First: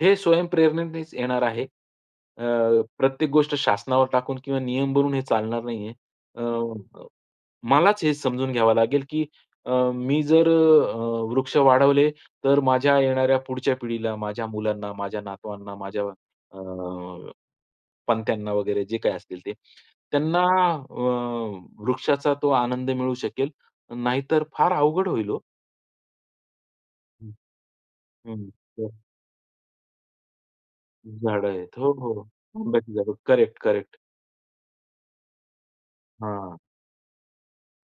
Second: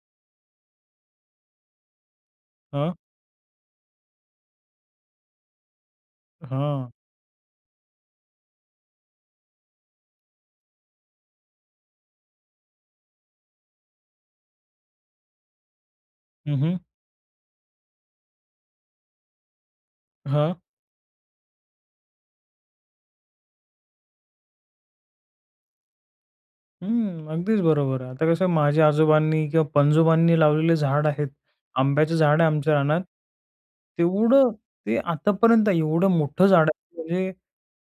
हे स्वयंप्रेरणेनेच येणार आहे. अ, हं. प्रत्येक गोष्ट शासनावर टाकून किंवा नियम भरून हे चालणार नाहीये. अ, हां. मलाच हे समजून घ्यावं लागेल की अ, मी जर अ, वृक्ष वाढवले तर माझ्या येणाऱ्या पुढच्या पिढीला, माझ्या मुलांना, माझ्या नातवांना, माझ्या हं, हं. अ, पणत्यांना वगैरे जे काही असतील ते, त्यांना हां. अ, वृक्षाचा तो आनंद मिळू शकेल. नाहीतर फार अवघड होईल हो. हं. हं, अगदीच बरोबर आहे. आता कसं हम्म, आहे, माझ्या हो. आजोबांनी किंवा पणजोबांनी लावलेले झाड आहेत. झाडं आहेत. हो, आंब्याचं हो. झाड आहे आमच्या आंब्याची रानात झाडं करेक्ट, करेक्ट. तेवढं, ते आतापर्यंत एवढं मोठं हां. झाड आहे म्हणजे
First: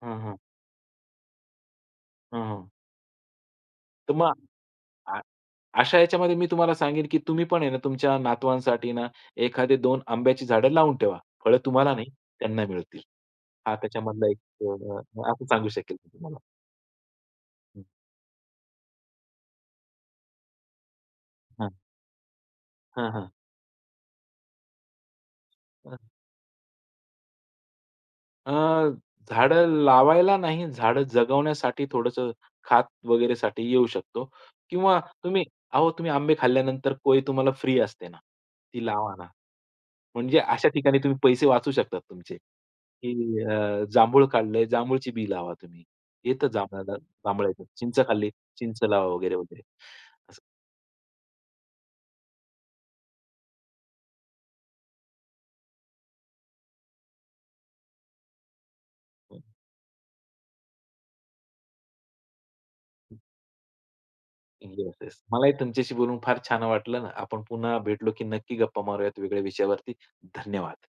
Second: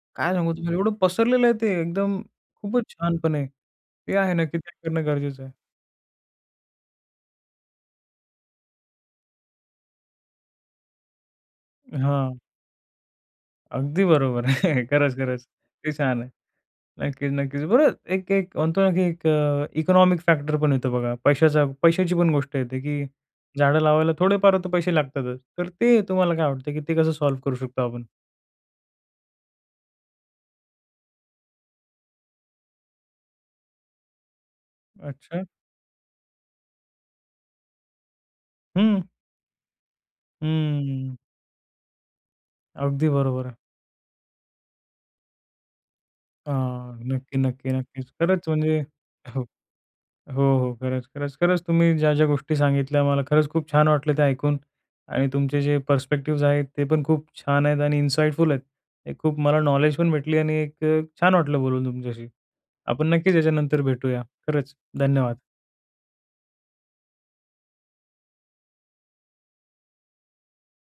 हां, काय हां. सांगू तुम्हाला? एवढं पसरलेलं आहे ते एकदम हां, हां. खूपच छानपणे. तर ते मग आहे ना [unintelligible] करणं अ, गरजेचं आहे. अशा ह्याच्यामध्ये मी तुम्हाला सांगेन, की तुम्ही पण आहे ना, तुमच्या नातवांसाठी ना, 1दी 2 आंब्याची झाडं लावून ठेवा. फळ तुम्हाला नाही हां. त्यांना मिळतील. हा अगदी त्याच्यामधला बरोबर आहे. एक असं खरंच-खरंच सांगू ते शकेल छान आहे. तुम्हाला. नक्कीच, नक्कीच. बरं एक एक म्हणतो ना, की एक अ, इकॉनॉमिक फॅक्टर पण येतो बघा. पैशाचा हां. पैशाची पण गोष्ट येते, की हां, हां. झाडं लावायला थोडेफार तर पैसे लागतातच. तर हां. ते तुम्हाला काय वाटतं, की ते कसं सॉल्व्ह करू शकतो आपण? अ, झाडं लावायला नाही, झाडं जगवण्यासाठी थोडंसं, खात वगैरेसाठी येऊ शकतो किंवा अच्छा. तुम्ही अहो तुम्ही आंबे खाल्ल्यानंतर कोय तुम्हाला फ्री असते ना? ती हं. लावा ना, म्हणजे अशा ठिकाणी तुम्ही हम्म. पैसे वाचवू शकतात तुमचे अगदी की बरोबर आहे. अ, जांभूळ खाल्ले, जांभूळची बी लावा तुम्ह. येतं जांभळ्याला, हां, नक्की, जांभळ्याचं. नक्की, चिंच नक्कीच. खाल्ली, खरंच, म्हणजे? चिंच लावा हो, वगैरे-वगैरे असं. हो. खरंच-खरंच-खरंच तुम्ही ज्या-ज्या गोष्टी सांगितल्या मला, खरंच खूप छान वाटलं ते ऐकून आणि तुमचे जे पर्स्पेक्टिव्हज आहेत, ते पण खूप छान आहेत आणि इनसाईटफुल आहेत. एक खूप मला नॉलेज पण भेटली आणि एक अ, छान वाटलं बोलून तुमच्याशी. आपण नक्कीच याच्यानंतर भेटूया. खरंच येस-येस. धन्यवाद. मलाही तुमच्याशी बोलून फार छान वाटलं ना. आपण पुन्हा भेटलो, की नक्की गप्पा मारूयात वेगळ्या विषयावरती धन्यवाद.